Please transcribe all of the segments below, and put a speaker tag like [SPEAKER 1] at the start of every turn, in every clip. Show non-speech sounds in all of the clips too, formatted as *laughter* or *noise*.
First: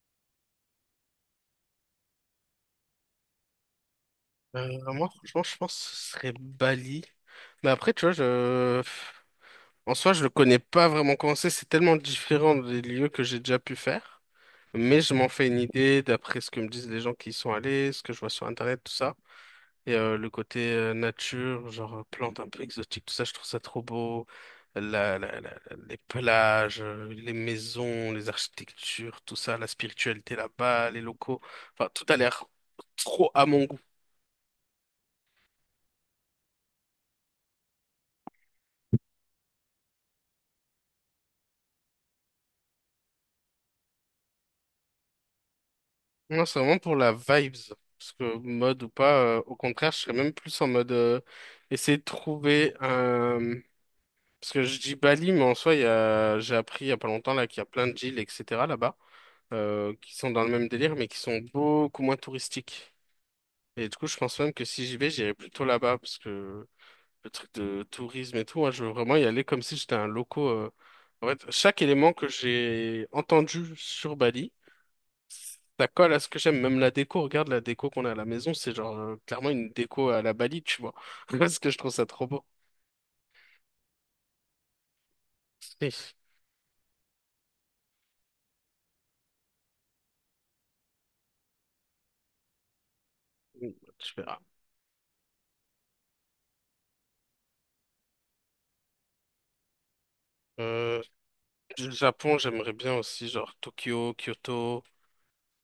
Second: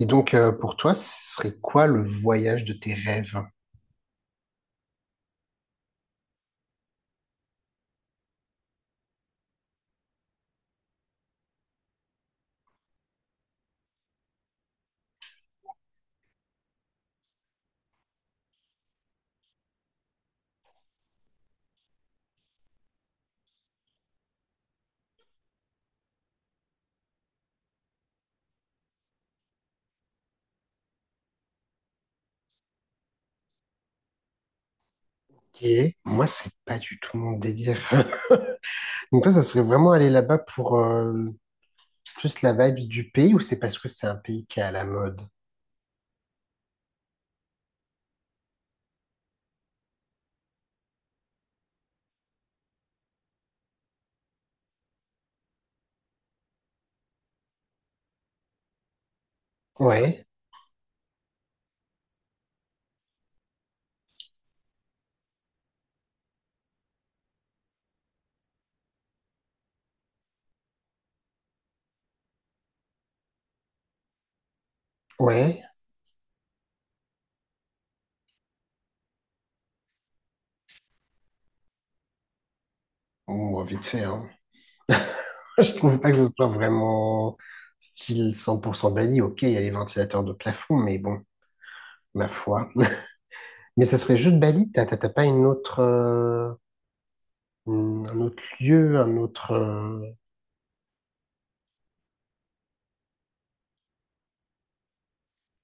[SPEAKER 1] Et donc, pour toi, ce serait quoi le voyage de tes rêves?
[SPEAKER 2] Euh, Moi, franchement, je pense que ce serait Bali. Mais après, tu vois, en soi, je le connais pas vraiment comment c'est. C'est tellement différent des lieux que j'ai déjà pu faire. Mais je m'en fais une idée d'après ce que me disent les gens qui y sont allés, ce que je vois sur Internet, tout ça. Et le côté nature, genre plantes un peu exotiques, tout ça, je trouve ça trop beau. La, la- la- les plages, les maisons, les architectures, tout ça, la spiritualité là-bas, les locaux. Enfin, tout a l'air trop à mon goût.
[SPEAKER 1] Et moi, c'est pas du tout mon délire. *laughs* Donc toi, ça serait vraiment aller là-bas pour plus la vibe du pays ou c'est parce que c'est un pays qui est à la mode?
[SPEAKER 2] Non, c'est vraiment pour la vibes. Parce que mode ou pas, au contraire, je serais même plus en mode essayer de trouver un. Parce que je dis Bali, mais en soi, j'ai appris il y a pas longtemps là qu'il y a plein de îles, etc. là-bas, qui
[SPEAKER 1] Ouais,
[SPEAKER 2] sont dans le même délire, mais qui sont beaucoup moins touristiques. Et du coup, je pense même que si j'y vais, j'irai plutôt là-bas, parce que le truc de tourisme et tout, moi, je veux vraiment y aller comme si j'étais un loco. En fait, chaque élément que j'ai entendu sur Bali.
[SPEAKER 1] ouais.
[SPEAKER 2] Ça colle à ce que j'aime. Même la déco, regarde la déco qu'on a à la maison, c'est genre clairement une déco à la Bali, tu vois. *laughs* Parce que je trouve ça trop beau.
[SPEAKER 1] Bon, vite fait, hein. *laughs* Je trouve pas
[SPEAKER 2] Et-
[SPEAKER 1] que ce soit vraiment style 100% Bali. Ok, il y a les ventilateurs de plafond, mais bon, ma foi. *laughs* Mais ça
[SPEAKER 2] Tu
[SPEAKER 1] serait juste
[SPEAKER 2] verras.
[SPEAKER 1] Bali? T'as pas une autre, un autre lieu, un autre,
[SPEAKER 2] Euh, le Japon, j'aimerais bien aussi, genre Tokyo, Kyoto,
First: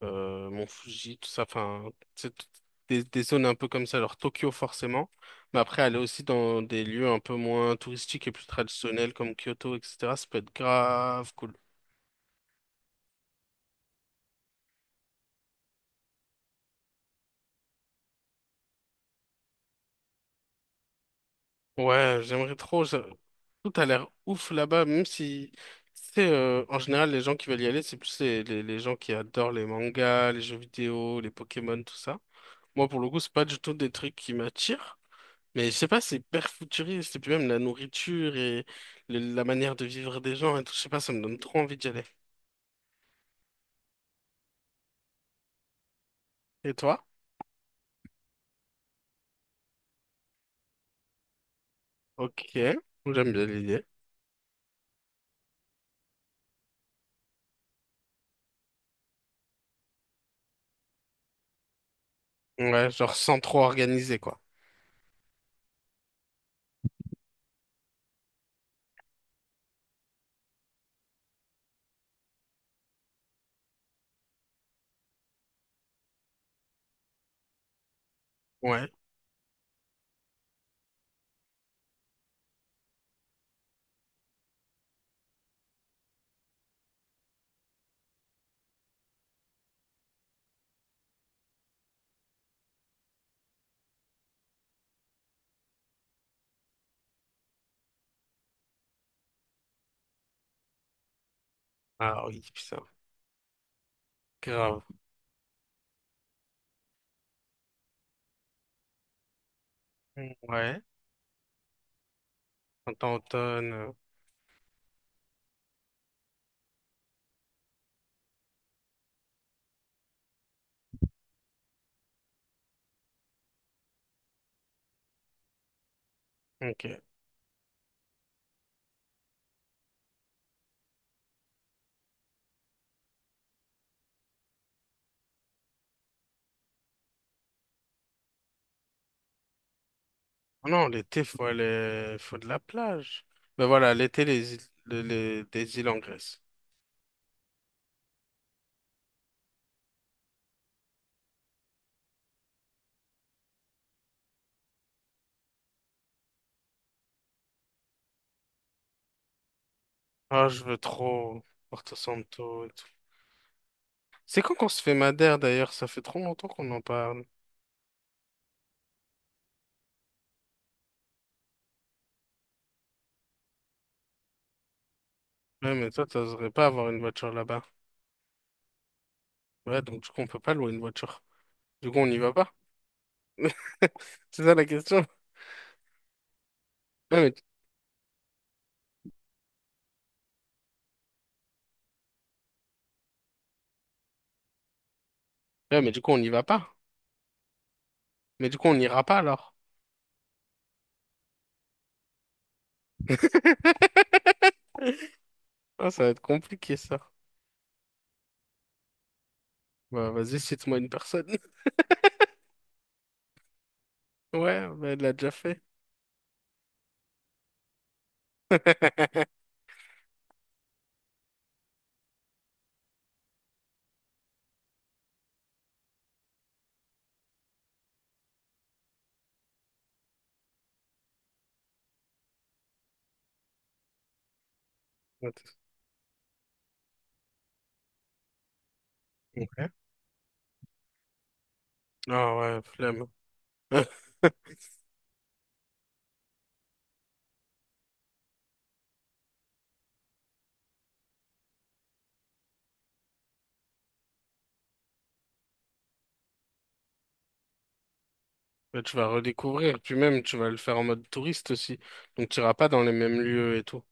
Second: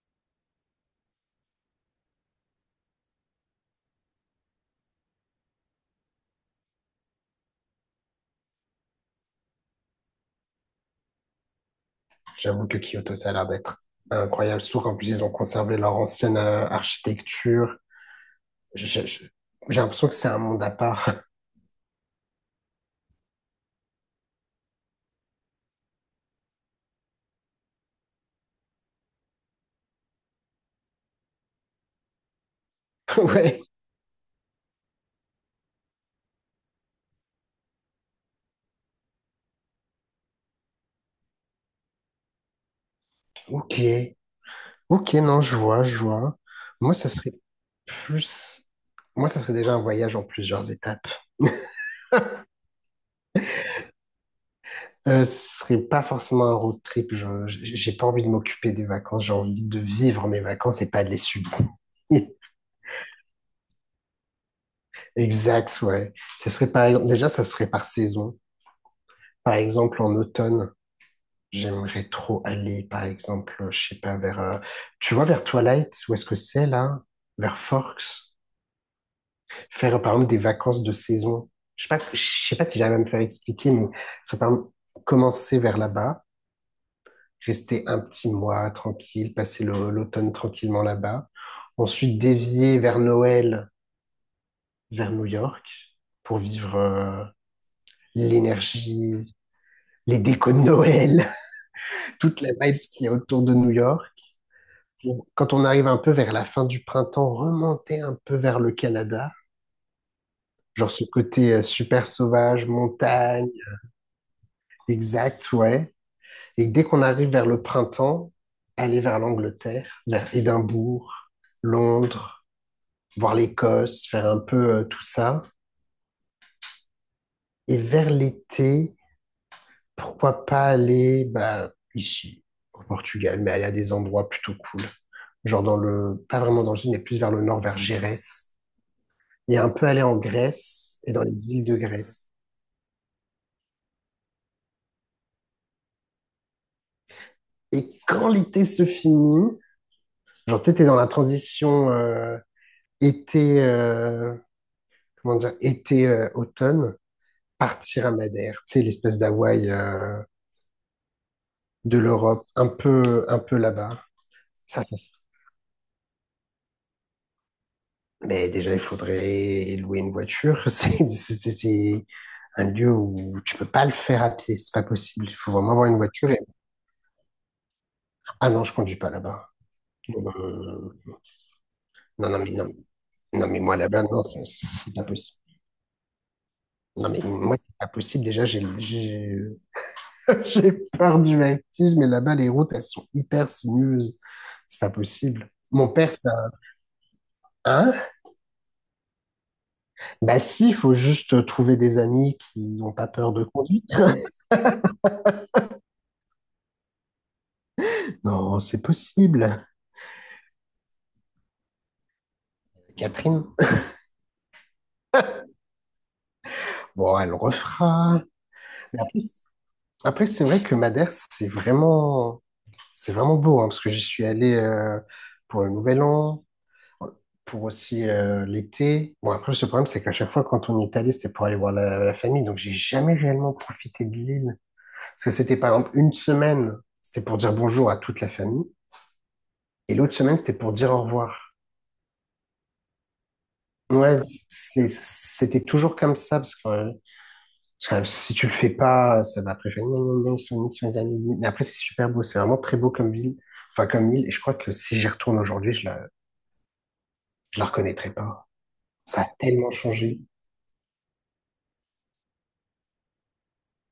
[SPEAKER 2] Mont Fuji, tout ça. Enfin, c'est tout- des zones un peu comme ça. Alors Tokyo, forcément. Mais après, aller aussi dans des lieux un peu moins touristiques et plus traditionnels comme Kyoto, etc. Ça peut être grave cool.
[SPEAKER 1] J'avoue que Kyoto, ça a l'air d'être incroyable, surtout qu'en plus, ils ont conservé leur ancienne architecture. Je- je- J'ai l'impression que c'est un monde à part.
[SPEAKER 2] Ouais, j'aimerais trop. Tout a l'air ouf là-bas, même si, c'est en général, les gens qui veulent y aller, c'est plus les gens qui adorent les mangas, les jeux vidéo, les Pokémon, tout ça. Moi, pour le
[SPEAKER 1] *laughs*
[SPEAKER 2] coup, c'est pas du
[SPEAKER 1] Ouais,
[SPEAKER 2] tout des trucs qui m'attirent. Mais je sais pas, c'est hyper futuriste. Et puis même la nourriture et la manière de vivre des gens et tout, je sais pas, ça me donne trop envie d'y aller.
[SPEAKER 1] ok. Ok, non, je vois, je vois.
[SPEAKER 2] Et
[SPEAKER 1] Moi,
[SPEAKER 2] toi?
[SPEAKER 1] ça serait plus... Moi, ça serait déjà un voyage en plusieurs étapes. *laughs*
[SPEAKER 2] Ok, j'aime bien l'idée.
[SPEAKER 1] Ce serait pas forcément un road trip. J'ai pas envie de m'occuper des vacances. J'ai envie de vivre mes vacances et pas de les subir. *laughs*
[SPEAKER 2] Ouais, genre sans trop organiser, quoi.
[SPEAKER 1] Exact, ouais. Déjà, ça serait par saison. Par exemple, en automne, j'aimerais trop aller, par exemple, je sais pas, vers, tu vois, vers Twilight, où est-ce que c'est là? Vers Forks.
[SPEAKER 2] Ouais.
[SPEAKER 1] Faire, par exemple, des vacances de saison. Je sais pas si j'arrive à me faire expliquer, mais ça par exemple, commencer vers là-bas, rester un petit mois tranquille, passer l'automne tranquillement là-bas. Ensuite, dévier vers Noël, vers New York, pour vivre, l'énergie, les décos de Noël, *laughs*
[SPEAKER 2] Ah oui,
[SPEAKER 1] toute la vibe
[SPEAKER 2] putain.
[SPEAKER 1] qui est autour de New York
[SPEAKER 2] Grave.
[SPEAKER 1] pour, quand on arrive un peu vers la fin du printemps, remonter un peu vers le Canada,
[SPEAKER 2] Ouais.
[SPEAKER 1] genre ce côté super sauvage,
[SPEAKER 2] Printemps,
[SPEAKER 1] montagne,
[SPEAKER 2] automne.
[SPEAKER 1] exact, ouais. Et dès qu'on arrive vers le printemps, aller vers l'Angleterre, vers Édimbourg, Londres, voir l'Écosse, faire un peu tout ça.
[SPEAKER 2] Ok.
[SPEAKER 1] Et vers l'été, pourquoi pas aller bah, ici, au Portugal, mais aller à des endroits plutôt cool. Genre dans le, pas vraiment dans le sud, mais plus vers le nord, vers Gérès et un peu aller en
[SPEAKER 2] Ah non,
[SPEAKER 1] Grèce et dans
[SPEAKER 2] l'été, faut
[SPEAKER 1] les îles de
[SPEAKER 2] aller,
[SPEAKER 1] Grèce.
[SPEAKER 2] faut de la plage. Mais voilà, l'été, les îles, des îles en Grèce.
[SPEAKER 1] Et quand l'été se finit, genre, tu sais, t'es dans la transition été, comment dire, été-automne, partir à Madère, tu sais, l'espèce d'Hawaï
[SPEAKER 2] Ah, je veux trop Porto
[SPEAKER 1] de l'Europe,
[SPEAKER 2] Santo et tout.
[SPEAKER 1] un peu là-bas.
[SPEAKER 2] C'est quand qu'on se
[SPEAKER 1] Ça,
[SPEAKER 2] fait
[SPEAKER 1] ça, ça.
[SPEAKER 2] Madère d'ailleurs? Ça fait trop longtemps qu'on en parle.
[SPEAKER 1] Mais déjà, il faudrait louer une voiture. *laughs* C'est un lieu où tu peux pas le faire à pied, c'est pas possible. Il faut vraiment
[SPEAKER 2] Ouais,
[SPEAKER 1] avoir
[SPEAKER 2] mais
[SPEAKER 1] une
[SPEAKER 2] toi,
[SPEAKER 1] voiture. Et-
[SPEAKER 2] t'oserais pas avoir une voiture là-bas.
[SPEAKER 1] Ah non, je conduis pas là-bas.
[SPEAKER 2] Ouais, donc du coup,
[SPEAKER 1] Non,
[SPEAKER 2] on
[SPEAKER 1] non,
[SPEAKER 2] peut pas louer une
[SPEAKER 1] non,
[SPEAKER 2] voiture. Du coup, on n'y
[SPEAKER 1] non,
[SPEAKER 2] va
[SPEAKER 1] non, mais
[SPEAKER 2] pas.
[SPEAKER 1] non. Non, mais moi,
[SPEAKER 2] *laughs*
[SPEAKER 1] là-bas, non,
[SPEAKER 2] C'est ça la
[SPEAKER 1] c'est pas
[SPEAKER 2] question.
[SPEAKER 1] possible. Non, mais
[SPEAKER 2] Ouais,
[SPEAKER 1] moi, c'est pas possible. Déjà, *laughs* j'ai peur du vertige, mais là-bas, les routes, elles sont hyper sinueuses. C'est pas possible.
[SPEAKER 2] ouais,
[SPEAKER 1] Mon
[SPEAKER 2] mais du coup,
[SPEAKER 1] père,
[SPEAKER 2] on n'y
[SPEAKER 1] ça.
[SPEAKER 2] va pas.
[SPEAKER 1] Hein?
[SPEAKER 2] Mais du coup, on n'ira pas alors.
[SPEAKER 1] Bah, si, il faut juste trouver des amis qui n'ont pas peur de conduire.
[SPEAKER 2] *laughs* Ah, ça va être compliqué ça.
[SPEAKER 1] Non, c'est possible.
[SPEAKER 2] Bah, vas-y, cite-moi une personne. *laughs*
[SPEAKER 1] Catherine.
[SPEAKER 2] Ouais, bah, elle l'a déjà fait.
[SPEAKER 1] Bon, elle refera. Mais après, c'est
[SPEAKER 2] *laughs*
[SPEAKER 1] après, c'est vrai que Madère, c'est vraiment beau, hein, parce que j'y suis allé pour le Nouvel An. Pour aussi l'été. Bon, après, le problème, c'est qu'à chaque fois, quand on est allé, c'était pour aller voir la famille. Donc, j'ai jamais réellement profité de l'île. Parce que
[SPEAKER 2] Ouais,
[SPEAKER 1] c'était, par exemple, une semaine, c'était pour dire bonjour à toute la famille.
[SPEAKER 2] Ok.
[SPEAKER 1] Et l'autre semaine, c'était pour dire au revoir.
[SPEAKER 2] Ah ouais, flemme. *laughs*
[SPEAKER 1] Ouais, c'était toujours comme ça. Parce que si tu le fais pas, ça va après faire gna gna gna, ils sont nuls, ils sont nuls. Mais après, c'est super beau. C'est vraiment très beau comme ville. Enfin, comme île. Et je crois que si j'y retourne aujourd'hui, je la reconnaîtrai pas.
[SPEAKER 2] Mais tu vas
[SPEAKER 1] Ça a tellement
[SPEAKER 2] redécouvrir, puis
[SPEAKER 1] changé.
[SPEAKER 2] même tu vas le faire en mode touriste aussi. Donc tu iras pas dans les mêmes lieux et tout.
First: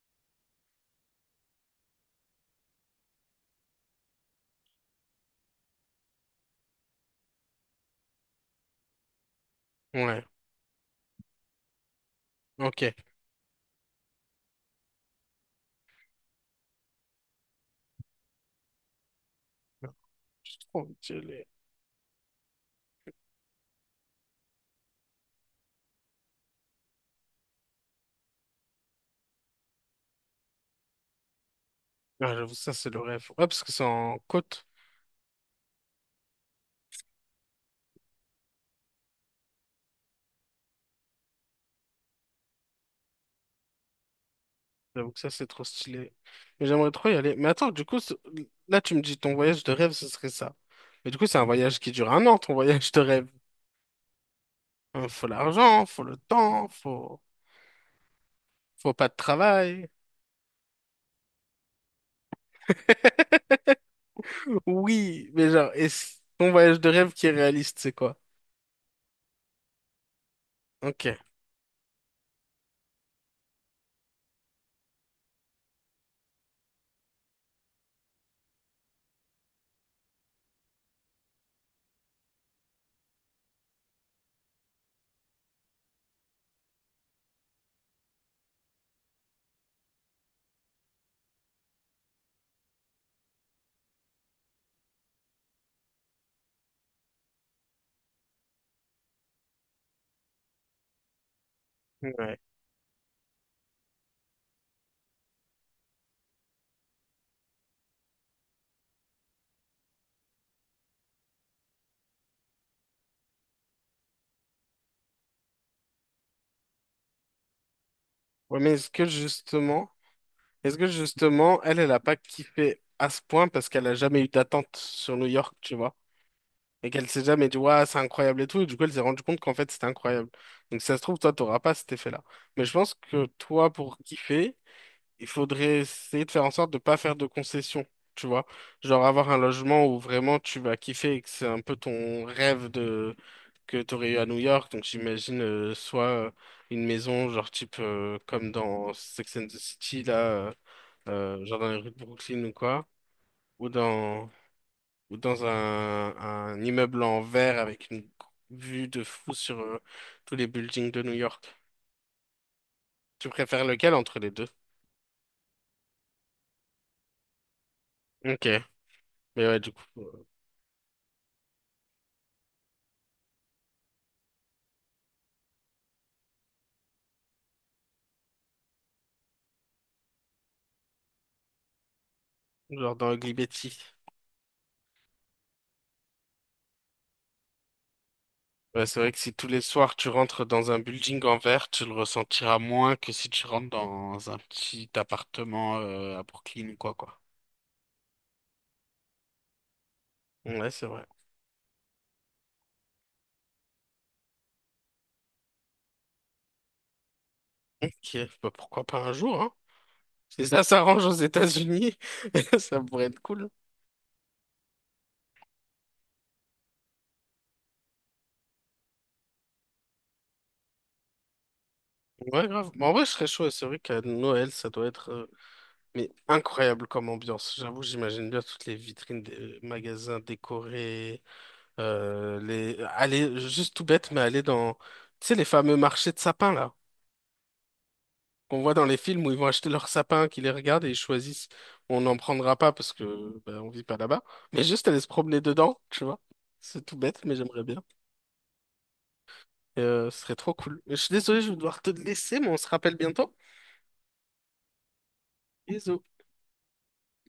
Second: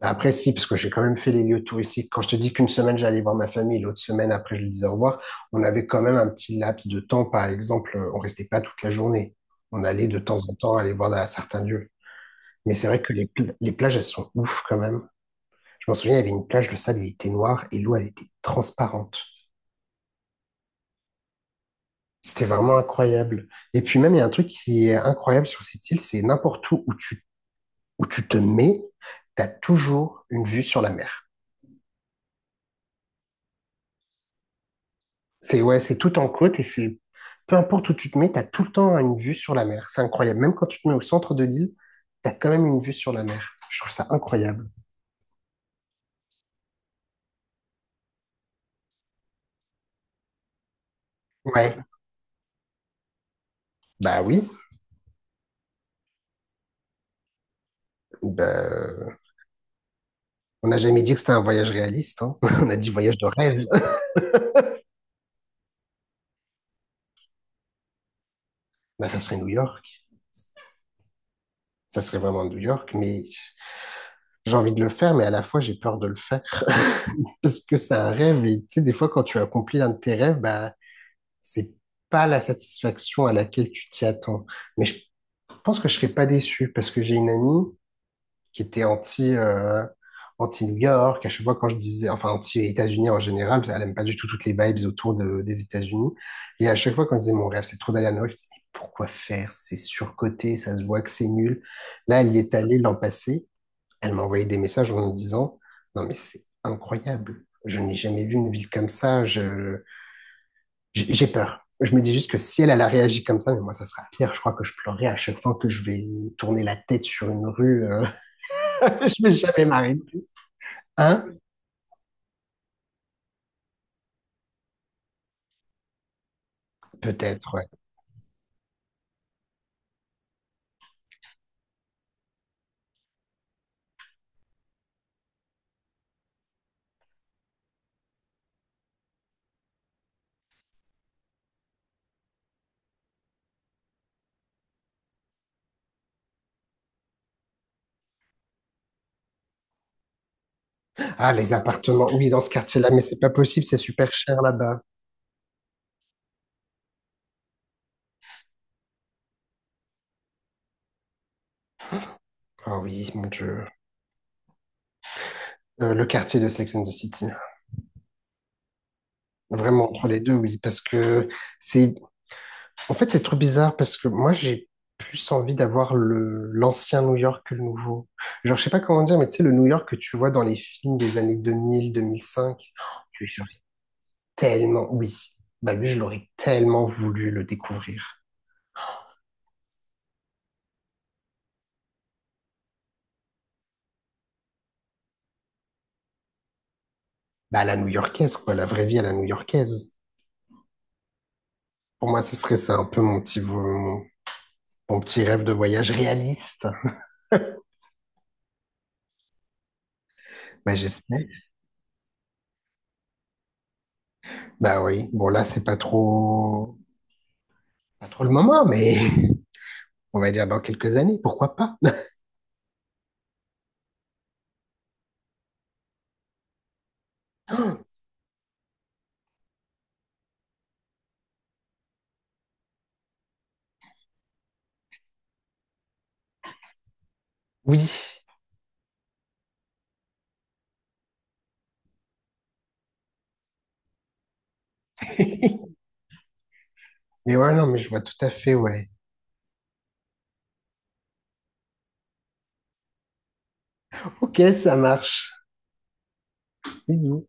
[SPEAKER 1] Après, si, parce que j'ai quand même fait les lieux touristiques. Quand je te dis qu'une semaine, j'allais voir ma famille, l'autre semaine, après, je lui disais au revoir, on avait quand même un petit laps de temps. Par exemple, on restait pas toute la journée. On allait de
[SPEAKER 2] Ouais,
[SPEAKER 1] temps en temps aller voir à certains lieux. Mais c'est
[SPEAKER 2] ok.
[SPEAKER 1] vrai que les plages, elles sont ouf quand même. Je m'en souviens, il y avait une plage, le sable, il était noir et l'eau, elle était transparente.
[SPEAKER 2] C'est trop stylé.
[SPEAKER 1] C'était vraiment incroyable. Et puis même, il y a un truc qui est incroyable sur cette île, c'est n'importe où où tu te mets, tu as toujours une vue sur la mer.
[SPEAKER 2] Ah, j'avoue, ça c'est le rêve. Ouais, parce que c'est en côte.
[SPEAKER 1] C'est ouais, c'est tout en côte et c'est peu importe où tu te mets, t'as tout le temps une vue sur la mer. C'est incroyable. Même quand tu te mets au centre de l'île, t'as quand même une vue sur la mer. Je trouve ça incroyable.
[SPEAKER 2] J'avoue que ça c'est trop stylé. Mais j'aimerais trop y aller. Mais attends, du coup, là tu me dis ton voyage de rêve, ce serait ça. Mais du coup, c'est un
[SPEAKER 1] Ouais,
[SPEAKER 2] voyage qui dure 1 an, ton voyage de rêve.
[SPEAKER 1] bah oui.
[SPEAKER 2] Hein, faut l'argent, faut le temps, faut pas de
[SPEAKER 1] Bah,
[SPEAKER 2] travail.
[SPEAKER 1] on n'a jamais dit que c'était un voyage réaliste, hein. *laughs* On a dit voyage de
[SPEAKER 2] *laughs*
[SPEAKER 1] rêve. *laughs*
[SPEAKER 2] Oui, mais genre, est-ce ton voyage de rêve qui est réaliste, c'est quoi?
[SPEAKER 1] Bah, ça serait New York.
[SPEAKER 2] Ok.
[SPEAKER 1] Ça serait vraiment New York. Mais j'ai envie de le faire, mais à la fois, j'ai peur de le faire. *laughs* Parce que c'est un rêve. Et tu sais, des fois, quand tu accomplis un de tes rêves, bah, c'est pas la satisfaction à laquelle tu t'y attends. Mais je Je pense que je serais pas déçu parce que j'ai une amie qui était anti, anti-New York. À chaque fois, quand je disais, enfin, anti-États-Unis en général, parce qu'elle aime pas du tout toutes les vibes autour des États-Unis. Et à chaque fois, quand je disais, mon rêve, c'est trop d'aller à New York, je disais, mais pourquoi faire? C'est surcoté, ça se voit que c'est nul. Là, elle
[SPEAKER 2] Ouais.
[SPEAKER 1] y est allée l'an passé. Elle m'a envoyé des messages en me disant, non, mais c'est incroyable. Je n'ai jamais vu une ville comme ça. J'ai peur. Je me dis juste que si elle, elle a réagi comme ça, mais moi, ça sera pire. Je crois que je pleurerai à chaque fois que je vais tourner la tête sur une rue.
[SPEAKER 2] Ouais, mais
[SPEAKER 1] *laughs*
[SPEAKER 2] est-ce que
[SPEAKER 1] Je vais jamais
[SPEAKER 2] justement,
[SPEAKER 1] m'arrêter.
[SPEAKER 2] est-ce que
[SPEAKER 1] Hein?
[SPEAKER 2] justement, elle, elle a pas kiffé à ce point parce qu'elle a jamais eu d'attente sur New York, tu vois? Et qu'elle s'est jamais
[SPEAKER 1] Peut-être,
[SPEAKER 2] dit,
[SPEAKER 1] ouais.
[SPEAKER 2] ouais, c'est incroyable et tout. Et du coup, elle s'est rendue compte qu'en fait, c'était incroyable. Donc, si ça se trouve, toi, t'auras pas cet effet-là. Mais je pense que toi, pour kiffer, il faudrait essayer de faire en sorte de pas faire de concessions, tu vois. Genre avoir un logement où vraiment tu vas kiffer et que c'est un peu ton rêve de que tu aurais eu à New York. Donc j'imagine soit une maison genre type comme dans Sex and the City là,
[SPEAKER 1] Ah, les
[SPEAKER 2] genre dans les rues de
[SPEAKER 1] appartements. Oui, dans
[SPEAKER 2] Brooklyn
[SPEAKER 1] ce
[SPEAKER 2] ou quoi,
[SPEAKER 1] quartier-là, mais c'est pas possible,
[SPEAKER 2] ou
[SPEAKER 1] c'est super
[SPEAKER 2] dans
[SPEAKER 1] cher là-bas.
[SPEAKER 2] ou dans un immeuble en verre avec une vue de fou sur tous les buildings de New York.
[SPEAKER 1] Ah oui, mon
[SPEAKER 2] Tu préfères
[SPEAKER 1] Dieu.
[SPEAKER 2] lequel entre les deux?
[SPEAKER 1] Le quartier de Sex and the City.
[SPEAKER 2] Ok, mais ouais, du coup,
[SPEAKER 1] Vraiment, entre les deux, oui, parce que c'est... En fait, c'est trop bizarre, parce que moi, j'ai plus envie d'avoir le l'ancien New York que le nouveau. Genre, je sais pas comment dire, mais tu sais, le New York que tu vois dans les films des années 2000, 2005,
[SPEAKER 2] genre dans Ugly
[SPEAKER 1] j'aurais
[SPEAKER 2] Betty.
[SPEAKER 1] tellement, oui, bah lui, je l'aurais tellement voulu le découvrir.
[SPEAKER 2] Ouais, c'est vrai que si tous les soirs tu rentres dans un building en verre, tu le ressentiras moins que si tu rentres dans un petit appartement à Brooklyn ou quoi, quoi.
[SPEAKER 1] Bah, à la new-yorkaise, quoi, la vraie vie à la new-yorkaise.
[SPEAKER 2] Ouais, c'est vrai.
[SPEAKER 1] Pour moi, ce serait ça un peu mon petit rêve de voyage réaliste.
[SPEAKER 2] Ok, bah, pourquoi pas un jour, hein? Si ça
[SPEAKER 1] Bah,
[SPEAKER 2] s'arrange aux
[SPEAKER 1] j'espère.
[SPEAKER 2] États-Unis, *laughs* ça pourrait être cool.
[SPEAKER 1] Bah oui, bon, là, c'est pas trop, pas trop le moment, mais *laughs* on va dire dans quelques années, pourquoi pas? *gasps*
[SPEAKER 2] Ouais, grave. Mais en vrai, je serais chaud. Ouais. C'est vrai qu'à Noël, ça doit être mais incroyable comme ambiance. J'avoue,
[SPEAKER 1] *laughs*
[SPEAKER 2] j'imagine bien toutes les vitrines des magasins décorés. Aller, juste tout bête, mais aller dans, tu sais, les fameux marchés de sapins, là.
[SPEAKER 1] Oui.
[SPEAKER 2] Qu'on voit dans les films où ils vont acheter leurs sapins, qu'ils les regardent et ils choisissent. On n'en prendra pas parce que ben, on vit pas là-bas, mais juste aller se promener
[SPEAKER 1] *laughs*
[SPEAKER 2] dedans, tu vois. C'est tout bête, mais
[SPEAKER 1] Mais ouais,
[SPEAKER 2] j'aimerais
[SPEAKER 1] non, mais
[SPEAKER 2] bien.
[SPEAKER 1] je vois tout à fait, ouais.
[SPEAKER 2] Et, ce serait trop cool. Je suis désolé, je vais devoir te laisser, mais on se rappelle bientôt.
[SPEAKER 1] Ok, ça marche.
[SPEAKER 2] Bisous.
[SPEAKER 1] Bisous.